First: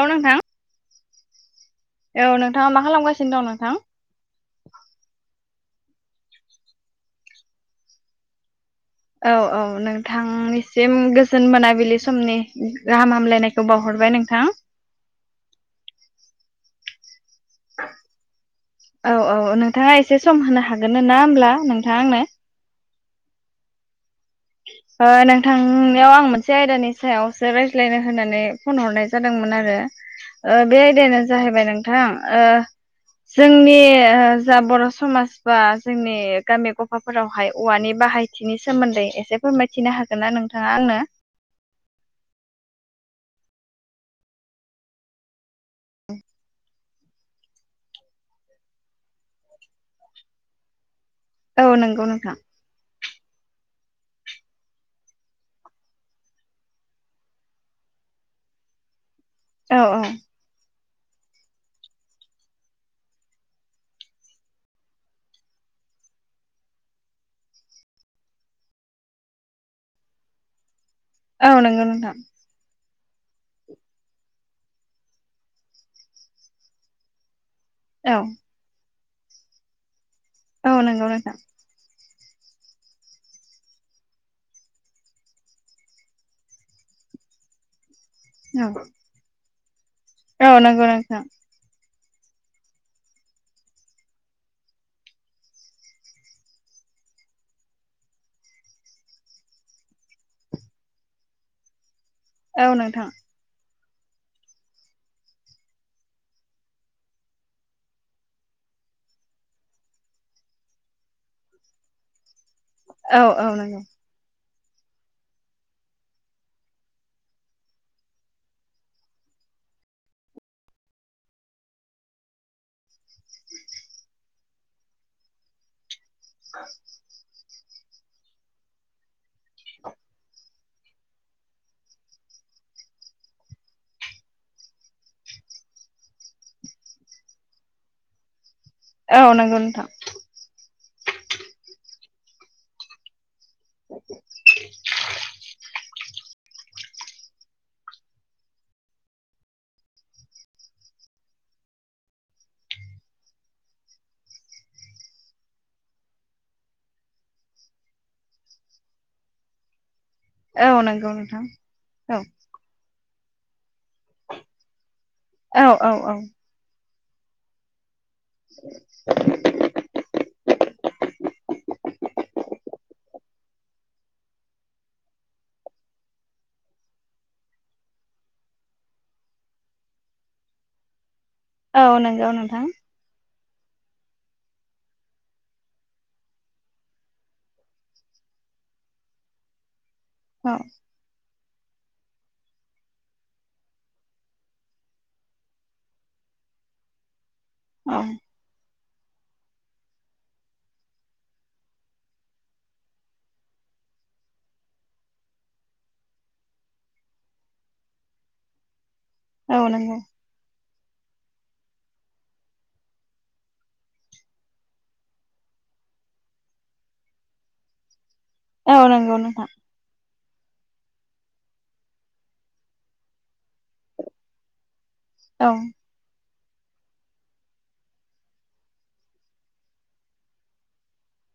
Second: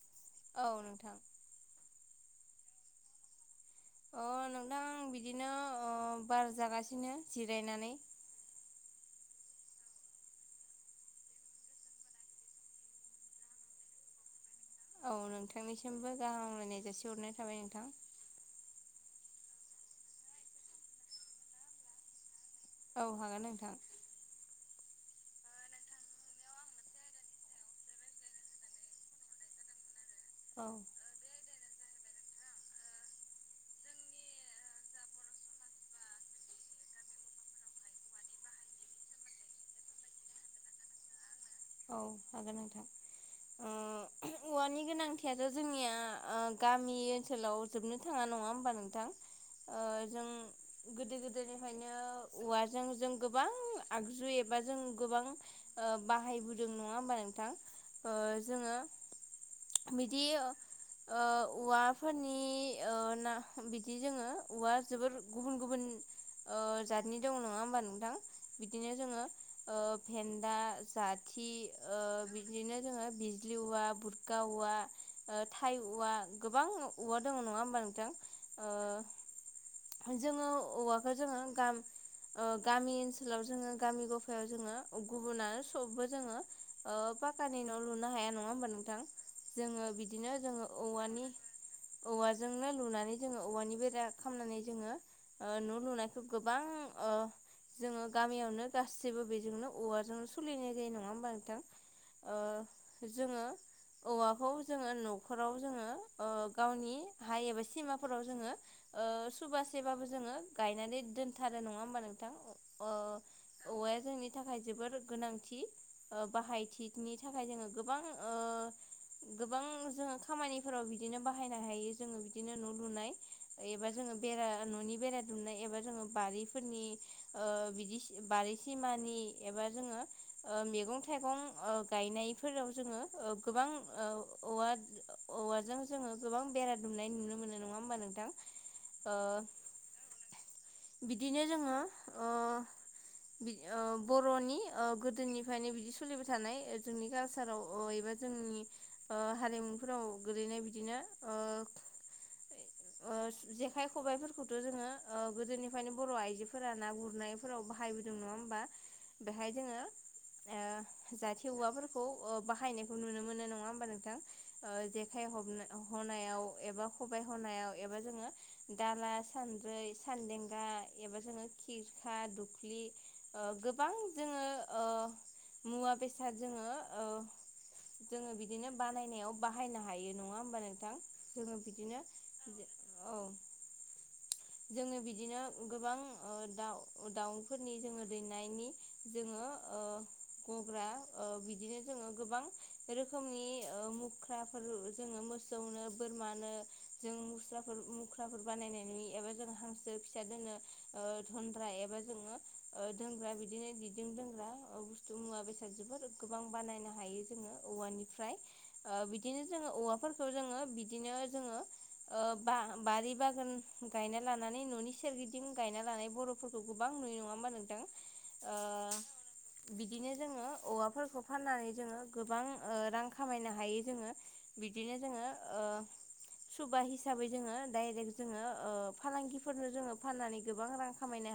एनो नोंथां। औ नोंथां औ नोंथाङा मा खालामगासिनो दं नोंथां? अ नोंथां बिदिनो बार जागासिनो जिरायनानै औ-औ नोंथांनिसिम गोजोन मोनाबिलि समनि गाहाम हामलायनायखौ बावहरबाय नों नोंथां औ नोंथांनिसिमबो गाहामलायनाय जासिहरनाय थाबाय नोंथां औ-औ नोंथाङा एसे सम होनो हागोन ना ना होमब्ला नोंथाङा आंनो औ हागोन नोंथां [inaudible] ओ नोंथांनियाव आं मोनसे आयदानि सायावसो रायज्लायनो होननानै फन हरनाय जादोंमोन आरो ओ औ बे आयदायानो जाहैबाय नोंथां ओ जोंनि जा बर' समाज बा जोंनि गामि गफाफोरावहाय औवानि बा बाहायथिनि सोमोन्दै एसे फोरमायथिनो हागोन ना नोंथाङा आंनो औ हागोन नोंथां ओ औवानि गोनांथिया जोंनि ओ गामि जोंनि ओनसोलाव जोबनो थाङा नङा होमबा नोंथां जों ओ गोदो औ गोदायनिफ्रायनो नंगौ नोंथां औवाजों जों गोबां आगजु एबा जों गोबां बाहाय दों नङा होमबा नोंथां ओ जोङो औ बिदि औ ओ औवाफोरनि ना बिदि जोङो औवा जोबोर गुबुन गुबुन गुबुन ओ जादनि दं नङा होनबा नोंथां बिदिनो जोङो भेनदा जाथि औ नंगौ ओ नोंथां। बिदिनो जोङो बिजलि औवा बुरगा औवा थाइ औवा गोबां औवा दङ नङा हम बा औ नोंथां जोङो औ नंगौ औवाखौ नोंथां जोङो गामि ओ गामि ओनसोलाव जोङो गामि गफायाव जोङो गुबुननो सबबो जोङो ओ फाक्कानि न लुनो हाया नङा होमबा औ नोथां जोङो बिदिनो औ जोङो नंगौ नोंथां औवानि औवाजोंनो लुनानै जोङो औवानि बेरा खामनानै जोङो न' लुनायखौ गोबां ओ [inaudible] जोङो गामियावनो गासिबो बेजोंनो औवाजोंनो सोलिनाय जायो नङा होमबा औ नोंथां नोंथां जोङो औवाखौ जोङो न'खराव जोङो गावनि हाइ एबा सिमाफोराव जोङो सुबासेबाबो जोङो गायनानै दोनथारो नङा होमबा नोंथां औ-औ नंगौ नि थाखाय जोबोर गोनांथि बाहायथिनि थाखाय जोङो गोबां गोबां जोङो खामानिफोराव बिदिनो बाहायनो हायो जोङो बिदिनो न' लुनाय एबा जों बेरा न'नि बेरा दुमनाय एबा जोङो बारिफोरनि बिदि बारि सिमानि एबा जोङो मैगं थाइगं गायनायफोराव जोङो गोबां औवा औवाजों जोङो गोबां बेरा दुमनाय नुनो मोनो नङा होमबा नोंथां औ ओ नंगौ नोंथां बिदिनो जोङो ओ बर'नि गोदो नि बिदि स सलिबाय थानाय जोंनि कालसाराव एबा जोंनि हारिमुफोराव गोलैनाय बिदिनो [inaudible] जेखाय खबाइफोरखौथ' जोङो गोदोनिफ्रायनो बर' आइजोफोरा ना गुरनायफोराव बाहाय बोदों नङा होमबा बेहाय जोङो औ नंगौ ओ नोंथां जाथि औवाफोरखौ औ बाहायनायखौ नुनो मोनो नङा होमब नों थां जेखाय हब औ औ औ हनायाव एबा खबाय हनायाव एबा जोङो दाला सानद्रै सानदेंगा एबा जोङो खिरखा दुख्लि गोबां जोङो ओ मुवा बेसाद जोङो जोङो बिदिनो बानायनायाव बाहायनो हायो नङा होमबा नोंथां जोङो औ बिदिनो नंगौ नोंथां औ। जोङो बिदिनो गोबां दाउ दाउफोरनि जोङो दैनायनि जोङो ओ औ गग्रा ओ दिनो जोङो गोबां रोखोमनि मुख्राफोर जोङो मोसौनो बोरमानो जों म औ मुस्राफोर बानायनाय नुयो एबा हांसो फिसा दोनो दोनग्रा एबा जोङो दोनग्रा बिदिनो दिदुं दोंग्रा मुवा बेसाद जोबोद गोबां बानायनो हायो जोङो औवानिफ्राय बिदिनो औ जोङो नंगौ औवाफोरखौ जोङो बिदिनो जोङो ब बारि बागान गायना लानानै न'नि सोरगिदिं गायना ल बर'फोरखौ गोबां नुयो नङा होमबा नोंथां ओ औ नंगौ नोंथां बिदिनो जोङो औवाफोरखौ फाननानै जोङो गोबां रां खामायनो हायो हायो जोङो बिदिनो जोङो औ सुबा हिसाबै जोङो डाइरेक्ट जोङो फालांगिफोरनो जोङो फाननानै गोबां रां खामाय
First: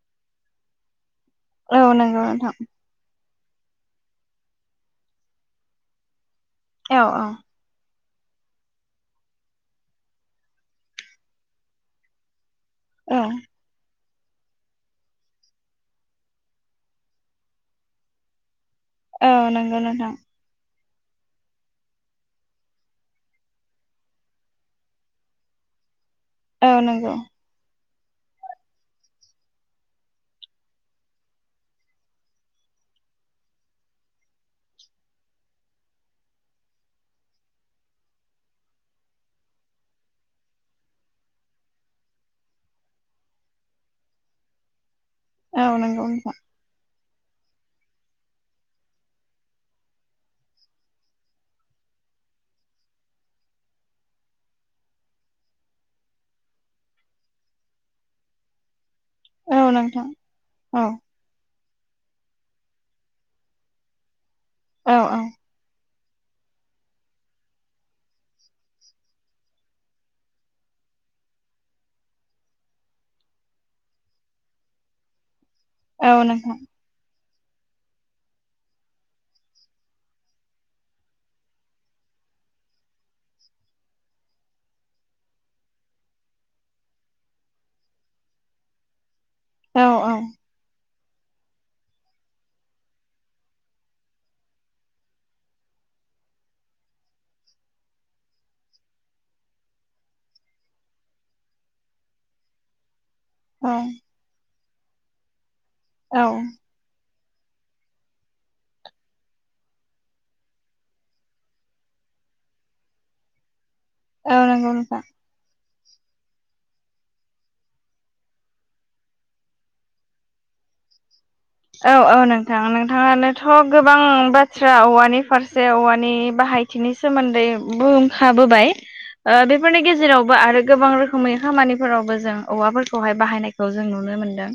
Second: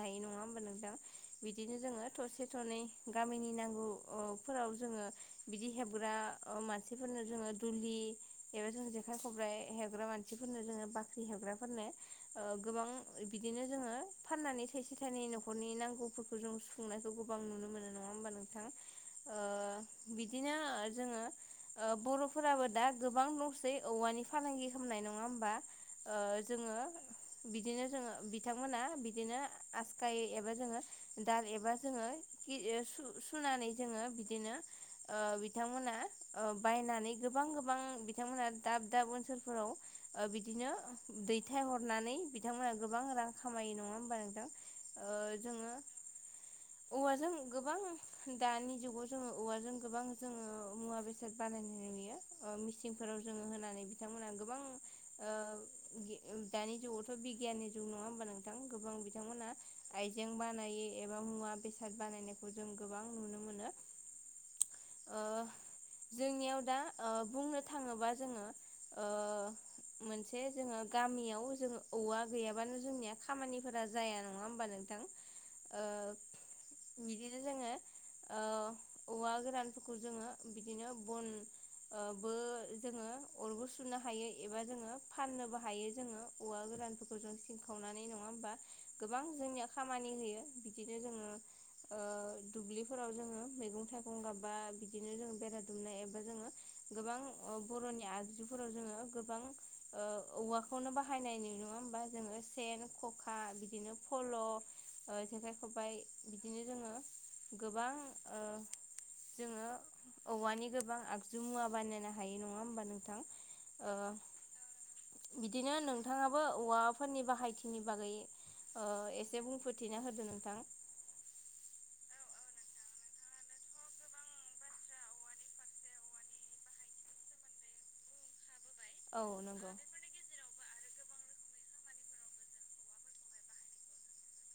बिदिनो औ जोङो नंगौ थरसे नोंथां थरनै गामिनि नांगौ फोराव जोङो बिदि हेबग्रा अ औ मानसिफोरनो औ जोङो दुलि एबा जों जेखाय खबाइ हेवग्रा मानसिफोरनो जोङो बाख्रि हेवग्राफोरनो गोबां औ बिदिनो जोङो फाननानै थाइसे थाइनै न'खरनि नांगौफोरखौ जों सुफुंनायखौ गोबां नुनो मोनो नङा होमबा नों औ नंगौ नोंथां ओ बिदिनो जोङो बर'फोराबो दा गोबां न'सै औवानि फालांगि खालामनाय नङा होमबा। औ जोङो नंगौ बिदिनो जो बिथांमोना बिदिनो आसखायो एबा जोङो दाल एबा जोङो सुनानै जोङो बिदिनो ओ बिथांमोना ओ बायनानै गोबां गोबां बिथांमोना दाब दाब ओनसोलफोराव बिदिनो दैथायहरनानै बिथांमोना। गोबां रां खामायो नङा होमबा नोंथां औ जोङो नंगौ नोंथां औवाजों गोबां दानि जुगाव जोङो औवाजों गोबां जोङो मुवा बेसाद बानायनाय नुयो मिसिनफोराव जोङो होनानै बिथांमोना गोबां ओ दानि जुगावथ बि नङा होमबा नोंथां गोबां बिथांमोना औ नोंथां आइजें औ बानायो एबा मुवा बेसाद बानायनाय खौ जों गोबां नुनो मोनो औ ओ औ। जोंनियाव दा बुंनो थाङोबा जोङो ओ मोनसे जोङो गामियाव जों औवा गैयाबानो जोंनिया खामानिफोरा जाया नङा होमबा। नोंथां ओ औ नोंथां। बिदिनो जोङो औवा गोरानफोरखौ जोङो बिदिनो बन बो जोङो अरबो सुनो हायो एबा जोङो फाननोबो हायो जोङो औवा सिंखावनानै नङा होमबा गोबां जोंनिया औ खामानि औ होयो बिदिनो जोङो ओ [inaudible] दुब्लिफोराव जोङो मैगं थाइगं गाबबा बिदिनो जोंङो बेरा दुमनाय एबा जोङो गोबां बर'नि आगजुफोराव जोङो गोबां ओ औवाखौनो बाहायनाय नुनो होमबा जोङो सेन खखा औ बिदिनो फल' जेखाइ खबाइ औ बिदिनो जोङो गोबां ओ जोङो औवानि गोबां आगजु मुवा बानायनो हायो नङा होमबा नोंथां। ओ नंगौ नोंथां। बिदिनो नोंथाङाबो औवाफोरनि बाहायथिनि बागै एसे बुंफोरथिना होदो नोंथां। औ औ नोंथां नोंथाङानोथ' गोबां बाथ्रा औवानि फारसे औवानि बाहायथि नि सोमोन्दै बुंखाबोबाय औ नंगौ बेफोरनि गेजेरावबो आरो गोबां रोखोम रखोमै खामानिफोरावबो जों औवाफोरखौहाय बाहायनायखौ जों नुनो मोन्दों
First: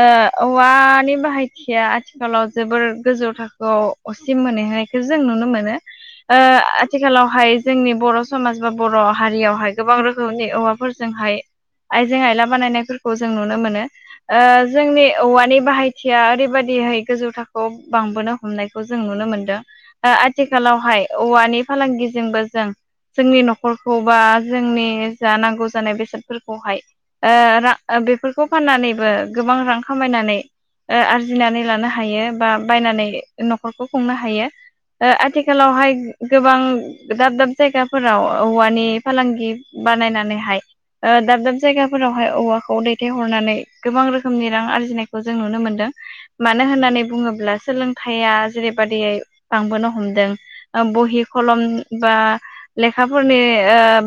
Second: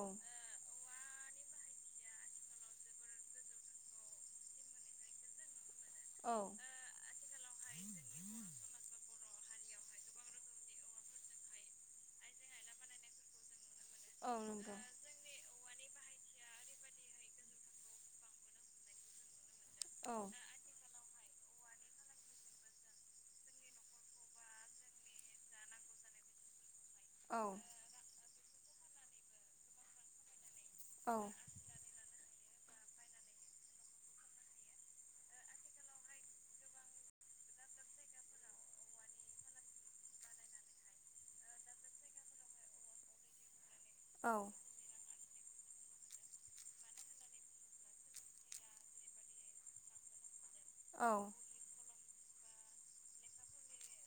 ओ औ औवानि बा हायथिया आथिखालाव जोबोर गोजौ थाखोआव असिम मोनहैहोनायखौ जों नुनो मोनो औ ओ आथिखालाव हाय जोंनि बर' समाज बा बर' हारियावहाय गोबां रोखोमनि औवाफोरजोंहाय आइजें आइला बानायनायफोरखौ जों नुनो मोनो ओ नंगौ जोंनि औवानि बाहायथि यथिया ओरैबायदिहै गोजौ थाखोआव बांबोनो हमनायखौ जों नुनो मोन्दों औ आथिखालावहाय औवानि फालांगिजोंबो जों जोंनि न'खरखौ बा जोंनि जा नांगौ जानाय बेसादफोरखौहाय ओ औ रा बेफोरखौ फाननानैबो गोबां रां खामायनानै आरजिनानै लानो हायो बा बायनानै न'खरखौ खुंनो हायो ओ आथिखालावहाय गोबां दाब दाब जायगाफोराव औवानि फालांगि बानायनानैहाय दाब दाब जायगाफोरावहाय औवाखौ दैथायहरनानै गोबां औ रोखोमनि रां आरजिनायखौ जों नुनो मोनदों मानो होननानै बुङोब्ला सोलोंथाइया जेरैबायादियै बांबोनो हमदों बहि खलम बा लेखाफोरनि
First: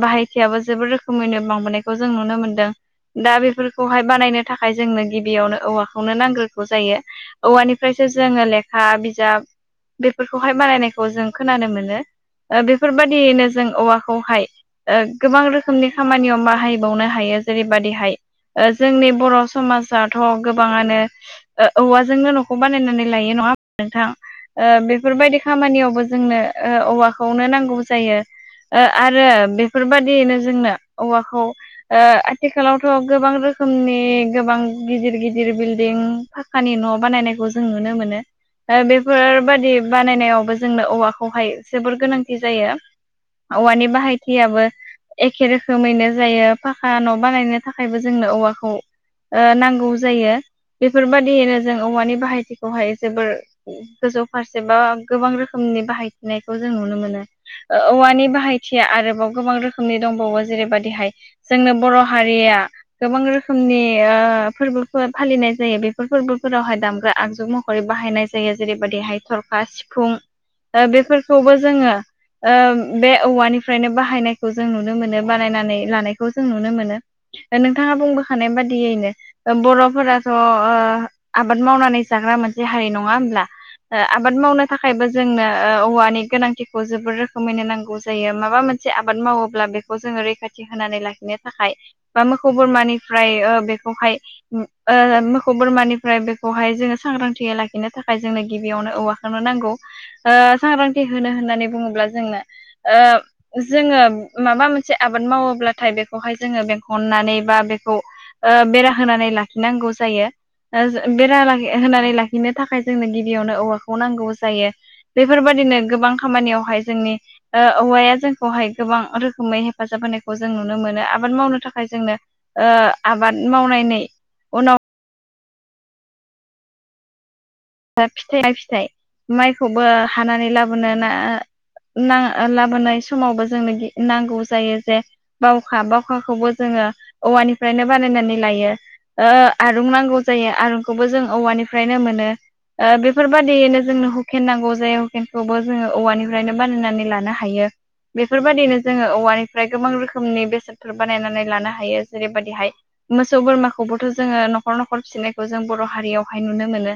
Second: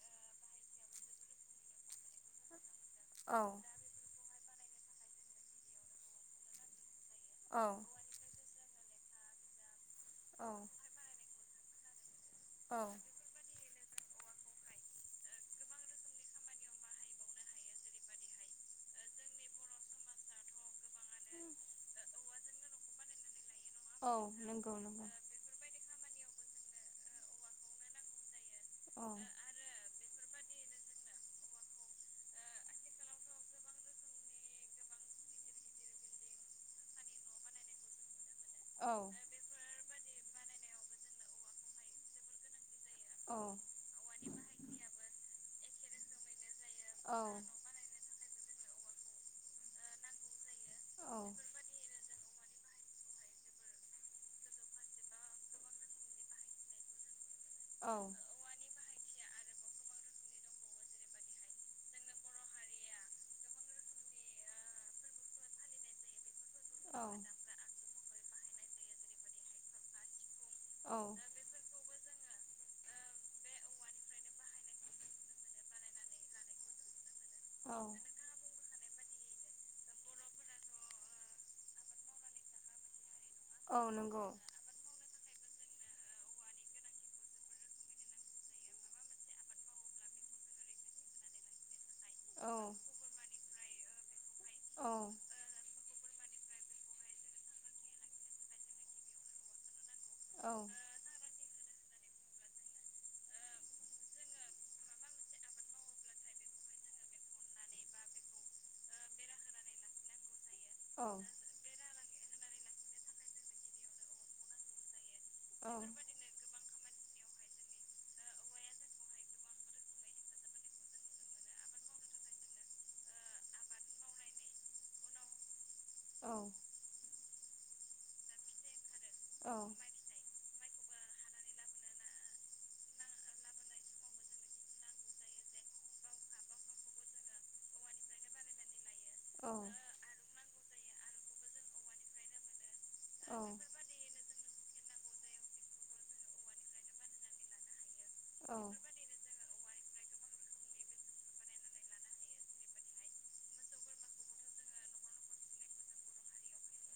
बाहायथियाबो जोबोद रोखोमैनो बांबोनायखौ जों नुनो मोनदों दा बेफोरखौहाय बानायनो थाखाय जोंनो गिबियावनो औवाखौनो नांग्रोगौ जायो औ औवानिफ्रायसो जोङो लेखा बिजाब बेफोरखौहाय बानायनायखौ जों खोनानो मोनो। औ बेफोरबायदियैनो जों औवा खौहाय गोबां रोखोमनि खामानियाव बाहायबावनो हायो जेरैबायदिहाय। जोंनि बर' समाजाथ गोबां गोबाङानो समाजाथ' औवाजोंनो न'खौ गोबाङानो औवाजोंनो बानायनानै लायो नङा बानायनानै लायो। नोंथां औ नंगौ नंगौ। बेफोर बायदि खामानियावबो जोंनो औवाखौनो नांगौ जायो। ओ औवाखौनो नांगौ। औ। बेफोरबायदियैनो जोंनो औवाखौ औ। आरो बेफोरबादि बानायनायावबो बेफोरबायदियैनो जोंनो औवाखौ जोंनो आथिखालावथ' गोबां रो रोखोमनि गोबां गिदिर गिदिर गिदिर बिल्डं फाखानि न' बानायनायखौ जों नुनो मोनो औवाखौहाय जोबोर गोनांथि जायो। औ। एखे बेफोर बादि बानायनायावबो जोंनो औवाखौहाय जोबोर गोनांथि जायो। रोखोमैनो जायो औ। बाहायथिया आरोबाव गोबां औवानि बाहायथियाबो एखे रोखोमैनो जायो। फाखा न' रोखोमनि दंबावो बानायनो थाखायबो जोंनो औवाखौ नांगौ जायो। बेफोरबायदियैनो जों औवानि बाहायथिखौहाय जोबोर गोजौ फारसे बा गोबां रोखोमनि नि बाहायथिनायखौ जों नुनो मोनो जेरैबायदिहाय औवानि बाहायथिया आरो गोबां रोखोमनि दंबावो जेरैबायदिहाय जोंनो बर' हारिया गोबां रोखोमनि फोरबोफोर फालिनाय जायो बेफोर फोरबोफोरावहाय औ दामग्रा आगजु महरै बाहायनाय जायो जेरैबायदिहाय थरखा, सिफुं औ बेफोरखौबो जोङो बे औवानिफ्रायनो बाहायनायखौ जों नुनो मोनो बानायनानै लानायखौ जों नुनो मोनो। औ नोंथाङा बुंबोखानाय बादियैनो बर' फोराथ' आबाद मावनानै जाग्रा मोनसे हारि नङा औ नंगौ आबाद मावनो थाखायबो। जोंनो औवानि गोनांथिखौ जोबोर रोखोमैनो नांगौ जायो माबा मोनसे आबाद मावोब्ला बेखौ जों रैखाथि होनानै लाखिनो थाखाय बा मोसौ औ बोरमानिफ्राय बेखौहाय ओ औ मोखौ बोरमानिफ्राय बेखौहाय जोङो सांग्रांथियै लाखिनो थाखाय जोंनो गिबियावनो औवाखौनो नां नांगौ औ ओसांग्रांथि होनो। होननानै बुङोब्ला जोंनो ओ जोङो माबा मोनसे आबाद मावोब्लाथाय बेखौहाय जोङो बेंखननानै बा बेखौ ओ बेरा होनानै लाखि नांगौ जायो ओ औ जो बेरा होनानै लाखि लाखिनो थाखाय जोंनो गिबियावनो औवाखौ नांगौ जायो बेफोर औ बायदिनो गोबां खामानियावहाय जोंनि ओ औवाया जोंखौहाय गोबां रोखोमै हेफाजाब होनायखौ जों नुनो मोनो आबाद मावनो थाखाय जोंनो ओ आबाद मावनायनि उनाव औ। फिथाया फिथाइ औ माइखौबो हानानै लाबोनो ना ओ लाबोनाय समावबो जोंनो नांगौ जायो जे बावखा बावखाखौबो जोंनो औवानिफ्रायनो बानायनानै लायो। ओ औ आरुं नांगौ जायो आरुंखौबो जों औवानिफ्रायनो मोनो। ओ बेफोर बायदियैनो जोंनो हु हुकेन नांगौ जायो हुकेनखौबो जोङो औवानिफ्रायनो बानायनानै लानो हायो। बेफोर बायदिनो जोङो औवानि फ्राय गोबां रोखोमनि बेसादफोर बानायनानै लानो हायो जेरै बायदिहाय मोसौ बोरमाखौबोथ' जोङो न'ख न'खर फिसिनायखौ जों बर' हारियावहाय नुनो मोनो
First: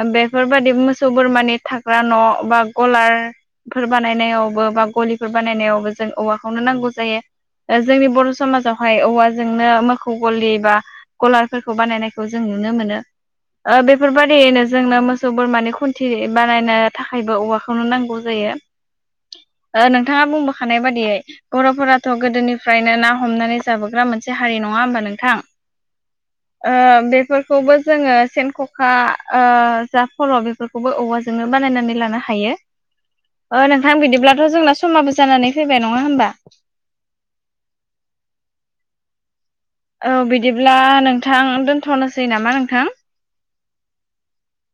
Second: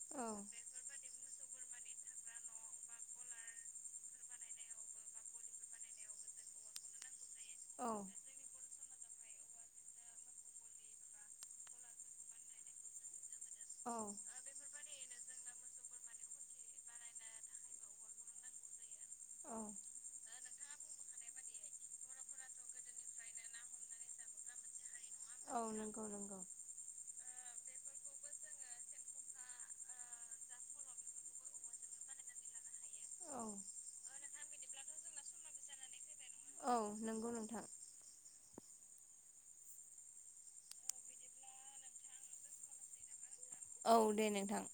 ओम बेफोर बायदि मोस मोसौ बोरमानि थाग्रा न' बा गलारफोर बानायनायावबो बा गलिफोर बानायनायावबो जों औवाखौनो नांगौ जायो औ जोंनि बर' समाव हाय औवाजोंनो मोखौ गलि बा गलारफोरखौ बानायनायखौ जों नुनो मोनो। ओ औ बेफोर बादियैनो। जोंनो मोसौ बोरमानि खुन्थि बानायनो थाखायबो औवाखौनो नांगौ जायो। औ नोंथाङा बुंबोखानाय बायदियै बर'फोराथ' गोदोनिफ्रायनो ना हमनानै जाबोग्रा मोनसे हारि नङा होमबा नों? औ नंगौ नंगौ। बेफोरखौबो जोङो सेन, ख'खा। ओ जा फल' बेफोरखौबो औवाजोंनो बानायनानै लानो हायो। औ ओ नोंथां बिदिब्लाथ' जोंना समाबो जानानै फैबाय नङा होमबा? औ नोंगौ नोंथां। औ बिदिब्ला नोंथां दोनथ'नोसै नामा नोंथां। औ दे नोंथां।